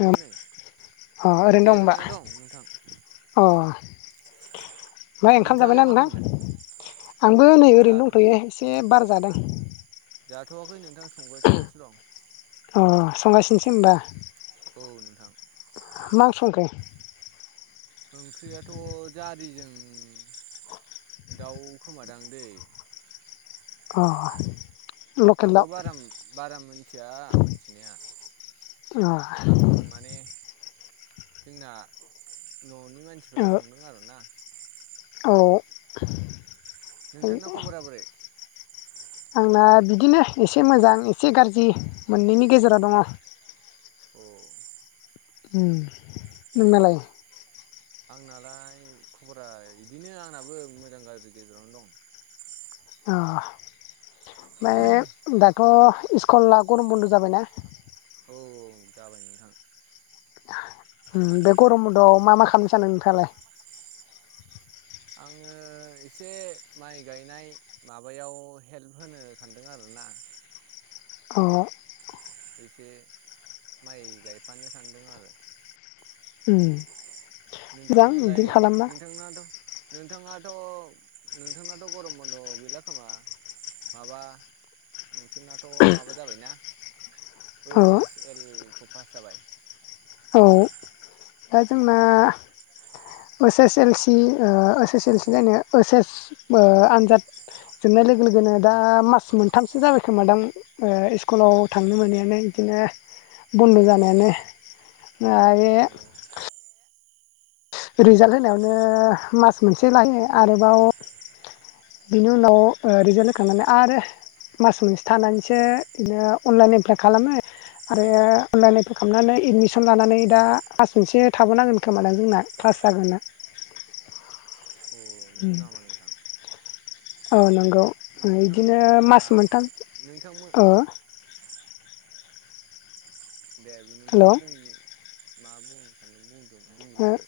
अ दं नै ओ ओरैनो दं होनबा जिरायना नोंथां अ [inaudible] बाय ओंखाम नोंथाङालाय जाबायना मा खालामदों नोंथां आंबो नै ओरैनो जाथ' दंथ'यो एसे बार जादों। जाथ'वाखै नोंथां संगासिनोसो दं। अ संगासिनोसो होमबा। औ नोंथां। ह मा ओंख्रि संगै। ओंख्रियाथ' जारि जों दाउ खोमादां दै। अ लकेल दाउ आंबो बारा-बारा मिथिया मिथिनाया। अह। जोंना न'नि अ मानसिफोरा संदों आरोना। औ। नोंथांनाव खबरा बोरै? आंना बिदिनो एसे मोजां एसे गाज्रि मोननैनि गेजेराव दङ। औ। उम नोंनालाय? आंनालाय खबरा इदिनो आंनाबो मोजां गाज्रि गेजेरावनो दं। अ ओमफ्राय दाथ' इस्कुलाला गरम बन्द' जाबायना? औ जाबाय नोंथां। बे गरम बन्द'आव मा मा खालामनो सानो नोंथाङालाय? आङो एसे माइ गायनाय माबायाव हेल्प होनो सानदों आरोना। [inaudible] अ। एसे माइ गायफानो सानदों आरो। उम मोजां नोंथाङालाय बिदिनो खालामबा नोंथांनाथ' नोंथाङाथ' नोंथांनाथ' गरम बन्द' गैला खोमा। माबा नोंसोरनाथ' माबा जाबायना? अ ओइस एस एल खौ पास जाबाय? औ दा जोंना ओस एस एल सि ओस एस एल सि नो ओइस एस ओ आनजाद जोबनाय लोगो लोगोनो दा मास मोनथामसो जाबाय खोमादां ओ इस्कुलाव थांनो मोनियानो बिदि दिनो बन्द' जानायानो आयो औ रिजाल्ट होनायावनो मास मोनसे लायो आरोबाव बेनि उनाव ओ रिजाल्ट होखांनानै आरो मास मोनसे थानानैसो बिनो अनलाइन एप्लाइ खालामो। आरो अनलाइन एफ्लाय खालामनानै एडमिसन लानानै दा पास मोनसे थाबोनांगोन खोमा दं जोंना। क्लास जागोन आ। अ नंगौ नामा नोंथां [inaudible] औ नंगौ। इदिनो नोंथांमोना मास मोनथाम नोंथांमोन ओ दे नोंथाङा हेलौ बुं मा बुंनो सानदों बुंदों। ओ बुंग्रोदो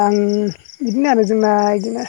आं बिदिनो आरो जोंना इदिनो।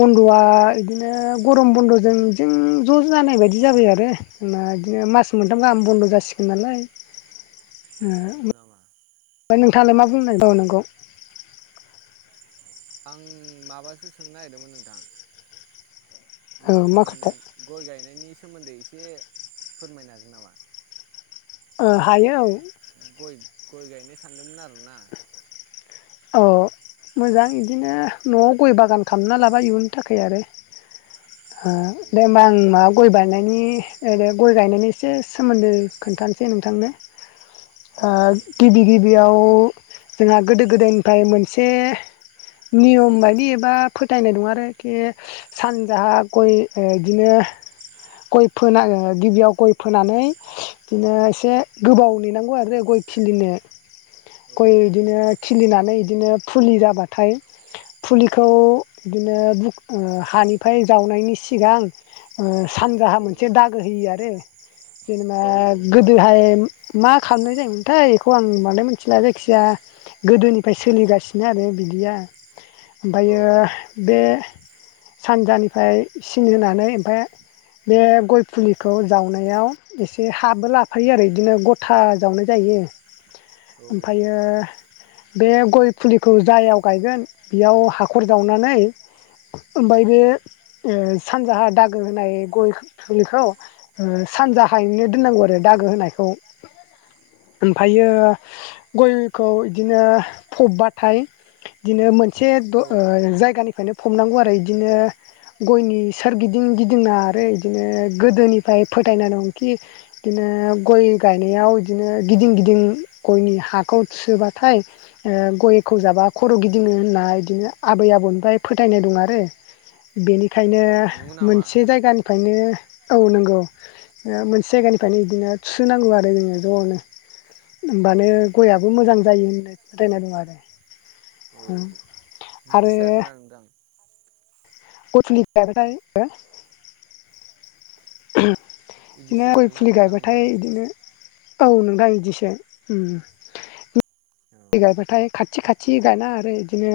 बन्द'आ इदिनो गरम बन्द'जों बिदि ज'' जानाय बायदि जाबाय आरो जोंना। इदिनो मास मोनथाम गाहाम बन्द' जासिगोन नालाय ओ मोनथाम गाहाम बन्द' जासिगोन नालाय। नंगौ नामा ओमफ्राय नोंथाङालाय मा बुंनाय दङ नोंगौ। आं माबासो सोंनो नागिरदोंमोन नोंथां। औ मा नों खोथा गय गायनायनि सोमोन्दै एसे फोरमायनो हागोन नामा? ओ आं माने हायो औ गय-गय गायनो सानदोंमोन आरोना। औ। मोजां इदिनो न'आव गय बागान खालामना लाबाय इयुननि थाखाय आरो। ओ औ दे होमबा आं माबा गय बायनाय मानि ओरै गय गायनायनि एसे सोमोन्दो खोन्थानोसै नोंथांनो। औ नोंथां औ ओ गिबि गिबियाव जोंहा गोदो-गोदायनि गाय मोनसे नियम बायदि एबा फोथायनाय दं आरोखि सानजाहा गय ओ इदिनो [inaudible] गय फोनाओ गिबियाव गय फोनानै इदिनो एसे गोबाव नेनांगौ आरो गय खिलिनो गय इदिनो खिलिनानै इदिनो फुलि जाबाथाय फुलिखौ बिदिनो बुक ओ हानिफाय जावनायनि सिगां ओ सानजाहा औ मोनसे दागो होयो आरो जेनेबा नोंथां औ सानजाहा मोनसे दागो होयो आरो औ नोंथां गोदोहाय औ नोंथां औ मोनसे जायगानिफ्रायनो हमनांगौ आरो गोदोहाय मा खामनाय जायोमोनथाय बेखौ आं बांद्राय मिथिला जायखिजाया गोदोनि फाय सोलिगासिनो आरो बिदिया ओमफायो बे सानजानिफाय सिन होनानै ओमफाय बे गय फुलिखौ जावनायाव एसे हाबो लाफायो आरो इदिनो गथा जावनाय जा यो ओमफायो बे गय फुलिखौ जायाव गायगोन बेयाव हाखर जावनानै ओमफाय बे ओ सानजाहा दागो होनाय गय फुलिखौ ओ सानजाहायैनो दोननांगौ आरो दागो होनायखौ। ओमफायो गयखौ इदिनो फबबाथाय इदिनो मोनसे द ओ जायगानि फायनो फबनांगौ आरो इदिनो गयनि सोरगिदिं गिदिंना आरो इदिनो गोदोनिफाय फोथायना दंखि इदि नो गय गायनायाव इदिनो गिदिं गिदिं गयनि हाखौ थुसोबाथाय ओ गयखौ जाबा खर' गिदिङो होनना इदिनो आबै आबौनिफ्राय फोथायनाय दं आरो। बेनिखायनो बिदिनो अ नंगौ मोनसे नामा जायगानिफायनो औ नंगौ ओ मोनसे जायगानिफायनो इदिनो थुसो नांगौ आरो जोङो ज'नो। [inaudible] होमबानो गयाबो मोजां जायो होननाय फोथायनाय दं औ आरो। बिदिसो आरोना नोंथां? [unintelligible] थिनो बिदिसो गय आरोना फुलि नोंथां गायबाथाय होमबा इदिनो औ नोंथां इदिसो उम उम। औ लि गायबाथाय खाथि खाथि गायनाङा आरो इदिनो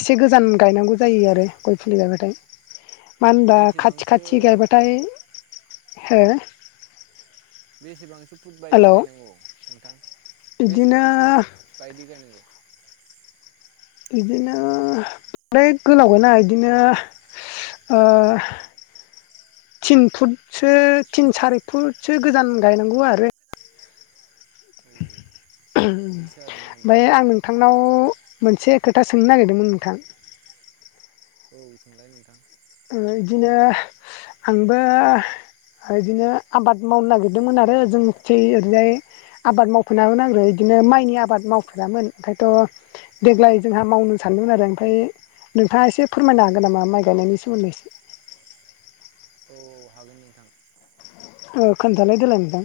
एसे गोजान गायनांगौ जायो आरो गय फु लि गायबाथाय। [inaudible] मानबा खाथि बेसेबांसो खाथि गायबाथाय। हो? बेसेबांसो फुद बायदि हेल' गायनांगौ नोंथां बिदिनो बेसेबां फुद बायदि गायनांगौ? बिदिनो फ्राय गोलावखोना इदिनो ओ थिन फुटसो थिन सारि फुटसो गोजान गायनांगौ आरो। औ बिदिसो आरोना होमबा ओमफाय आं नोंथां नोंथांनाव मोनसे खोथा सोंनो नागिरदोंमोन नोंथां। औ सोंलाय नोंथां। आंङो इदिनो आंबो इदिनो आबाद मावनो नागिरदोंमोन आरो जोंनिथिं ओरैजाय आबाद मावफेनामोन आंबो बिदिनो माइनि आबाद मावफेरामोन ओमफायथ' देग्लाय जोंहा मावनो सा सानदों आरो ओमफाय नोंथाङा एसे फोरमायनो हागोन नामा माइ गायनायनि सो मोन्दै। औ हागोन नोंथां ओ खोनथालाय देलाय नोंथां।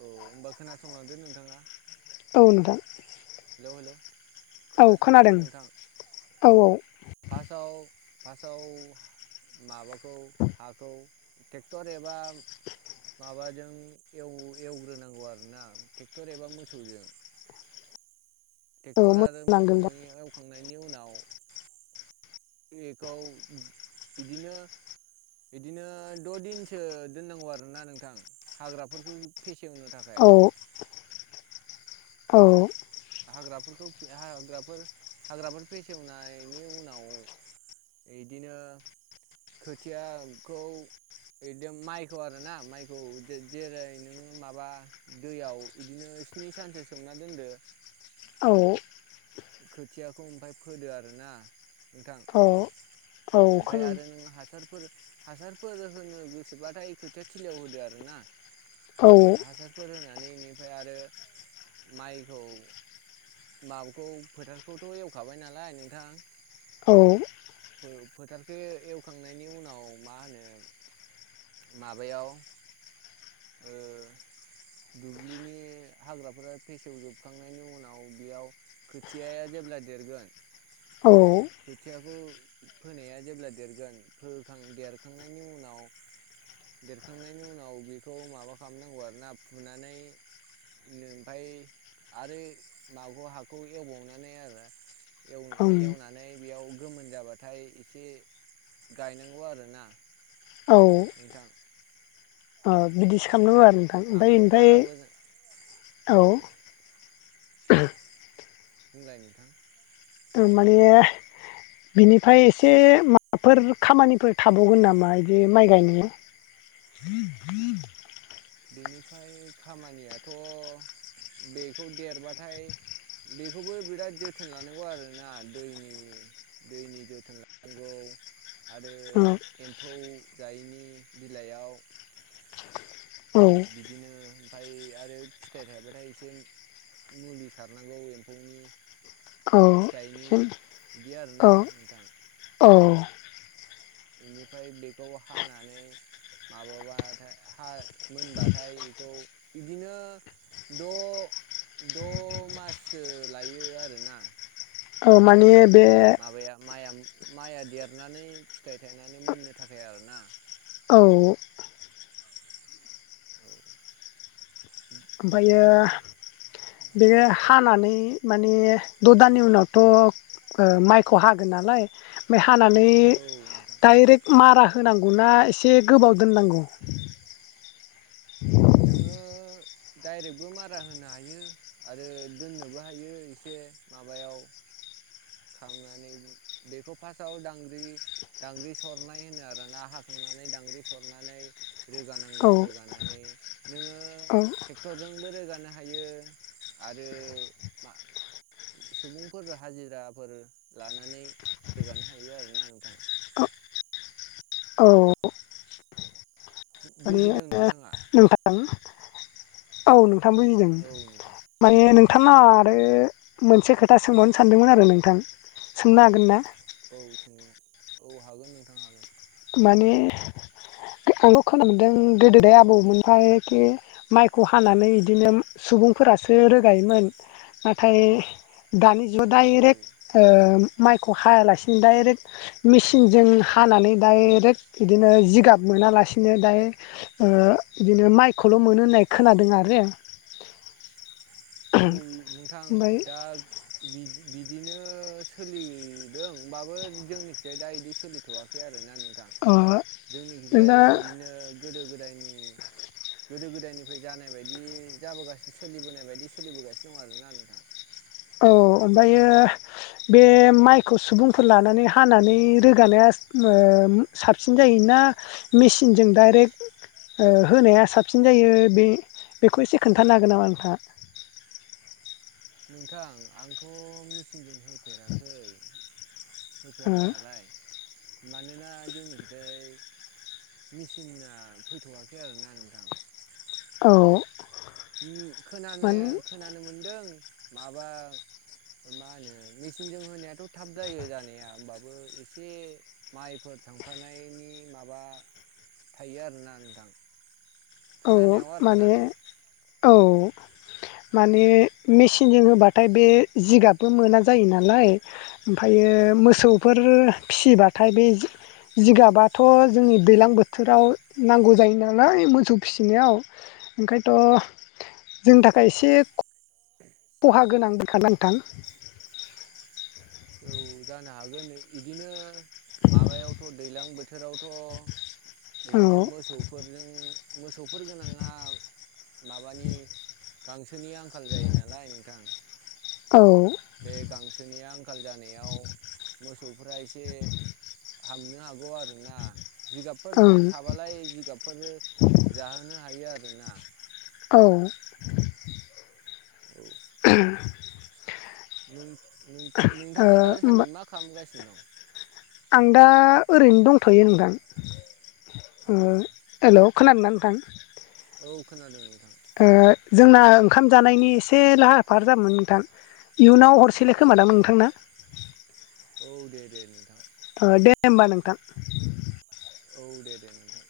औ होमबा खोनासंलांदो नोंथांङा। औ नोंथां। हेलौ हेलौ औ खोनासंलांदो खोनादों नोंथां औ फासाव फासआव माबाखौ हाखौ ट्रेक्टर एबा माबाजों एव‌ एवग्रोनांगौ आरोना ट्रेक्टर एबा मोसौजों। [inaudible] औ ट्रेक्टर आरो मोजां नांदों दा मोसौजों एवखांनायनि उनाव थिख बेखौ बिदिनो बिदिनो द दिनसो दोननांगौ आरोना नोंथां हाग्राफोरखौ फेसेवनो थाखाय औ औ हाग्राफोरखौ हाग्राफोर हाग्राफोर फेसेवनायनि उनाव इदिनो खोथियाखौ बिदि माइखौ आरो ना माइखौ जेरै नोङो माबा दैयाव बिदिनो स्नि सानसो सोमना दोनदो औ खोथियाखौ ओमफाय फोदो आरो ना नोंथां औ औ ओमफाय खोनादों आरो नों हासारफोर हासारफोर होनो गोसोबाथाय खोथिया थिलियाव होदो आरो ना औ हासारफोर होनानै इनिफ्राय आरो माइखौ माबाखौ फोथारखौथ एवखाबाय नालाय नोंथां औ फोथारखौ एवखांनायनि उनाव मा होनो माबायाव ओ दुब्लिनि हाग्राफोरा फेसेवजोबखांनायनि उनाव बेयाव खोथियाया जे जेब्ला देरगोन खोथियाखौ फोनाया जेब्ला देरगोन फोखां देरखांनायनि उनाव देरखांनायनि उनाव बेखौ माबा खालामनांगौ आरो ना फुनानै नों ओमफाय आरो माबाखौ हाखौ एवबावनानै आरो ओं एव-एवनानै बेयाव गोमोन जाबा नाथाय इसे गायनांगौ आरो ना नोंथां अ बिदिसो खालामनांगौ आरो नोंथां आंबो ओमफाय बारा मोजां औ ओमफाय औ औ बुंलाय नोंथां तारमाने बिनिफाय एसे माबाफोर खामानिफोर थाबावगोन नामा इदि माइ गायनायनि [inaudible] बेनिफाय खामानियाथ बेखौ देरबाथाय बेखौबो बिराद जोथोन लानांगौ आरोना दैनि दैनि जोथोन लानांगौ आरो औ एम्फौ जायैनि बिलाइयाव बिदिनो ओमफाय आरो फिथाइ थायबाथाय एसे मुलि सारनांगौ एम्फौनि औ फिथाइनि बिदि औ आरोना नोंथां औ बिनिफ्राय बेखौ हानानै माबाबाथाय हा मोनबाथाय इखौ इदिनो द द माससो लायो आरोना अ माने बे माबाया माइया माइआ देरनानै फिथाइ थायनानै मोननो थाखाय आरोना औ औ ओमफायो बिदिनो बेयो हानानै माने द दाननि उनावथ माइखौ हागोन नालाय हानानै औ नोंथां डाइरेक्ट मारा होनांगौना इसे गोबाव दोननांगौ नोङो डायरेकबो मारा होनो हायो आरो दोननोबो हायो इसे माने माबायाव खालामनानै बेखौ फार्स्टआव दांग्रि दांग्रि सरनाय होनो आरोना हाखांनानै दांग्रि सरनानै रोगानांगौ औ रोगानानै नोङो औ ट्रेक्टरजोंबो रोगानो हायो आरो मा सुबुंफोर हाजिराफोर लानानै रोगानो हायो आरोना नोंथां। औ माने बुजिदों नोंथाङा? नोंथां औ नोंथां बुजिदों। औ नोंथां माने नों थाङा आरो मोनसे खोथा सोंबावनो सानदोंमोन आरो नोंथां सोंनो हागोन ना? औ सोंनो औ हागोन नोंथां हागोन। माने आंबो खोनानो मोनदों गोदोदाय आबौमोनफ्राय खि माइखौ हानानै बिदिनो सुब बुंफोरासो रोगायोमोन। नाथाय दानि औ डाइरेक्ट माइखौ हायालासिनो डाइरेक्ट मेसिनजों हानानै डाइरेक्ट बिदिनो जिगाब मोनालासिनो दाय ओ बिदिनो माइखौल' मोनो होननाय खोनादों आरो। औ नोंथां ओमफ्राय दा बिदि बिदिनो सोलिदोंबाबो जोंनिथिंजाय दा बिदि सोलिथ'वाखै आरोना नों थां। ओ जोंनिखैजाय नोंना बिदिनो गोदो गोदा दायनि गोदो गोदायनिफ्राय जानाय बायदि जाबोगासिनो सोलिबोनाय बायदि सोलि सोलिबोगासिनो दं आरोना नोंथां। औ ओमफायो बे माइखौ सुबुंफोर लानानै हानानै रोगानाया स ओ साबसिन जायोना ना मेसिनजों डाइरेक्ट ओ होनाया साबसिन जायो बे-बेखौ एसे खोन्थानो हागोन नामा नोंथांङा? नोंथां आंथ' मेचिनजों होफेराखै। होफेरनायालाय मानोना जोंनिखैजाय मेचिना फैथ'वाखै आरोना नोंथां। औ। उम खोनानो माने खोनानो मोनदों माबा मा होनो मेचिनजों होनायाथ' थाब जायो जानाया होमबाबो एसे माइफोर थांफानायनि माबा थायो आरोना नोंथां। औ खोनानायाव आरोना माने औ। माने मेचिनजों होबाथाय बे जिगाबबो मोना जायो नालाय ओमफायो औ मोसौफोर फिसिबाथाय बे जि जिगाबाथ' जोंनि दैलां बोथोराव नांगौ जायो नालाय मोसौ फिसिनायाव ओंखायनोथ' जोंनि थाखाय एसे ख खहा गोनां [unintelligible] नोंथां। औ जानो हागोन इ-इदिनो माबायावथ' दैलां बोथोरावथ' औ बिदिनो मोसौफोरजों मोसौफोर गोनाङा माबानि गांसोनि आंखाल जायो नालाय नोंथां। औ। बे गांसोनि आंखाल जानायाव मोसौफ्रा एसे हामनो हागौ आरोना। जिगाबफोर ओं थाबालाय जिगाबफोर जाहोनो हायो आरोना। औ। नों-नों-नोंथाङा होमबा दासानदि मा खालामगासिनो दं? आं दा ओरैनो दंथ'यो नोंथां। औ ओ हेल' खोनादोंना नोंथां? औ खोनादों नोंथां। ओ जोंना ओंखाम जानायनि एसे लाहार फाहार जाबोमोन नोंथां। इयुनाव हरसेले औ खोमा दां नोंथां ना? औ दे दे नोंथां। ओ दे होमबा नोंथां। औ दे दे नोंथां।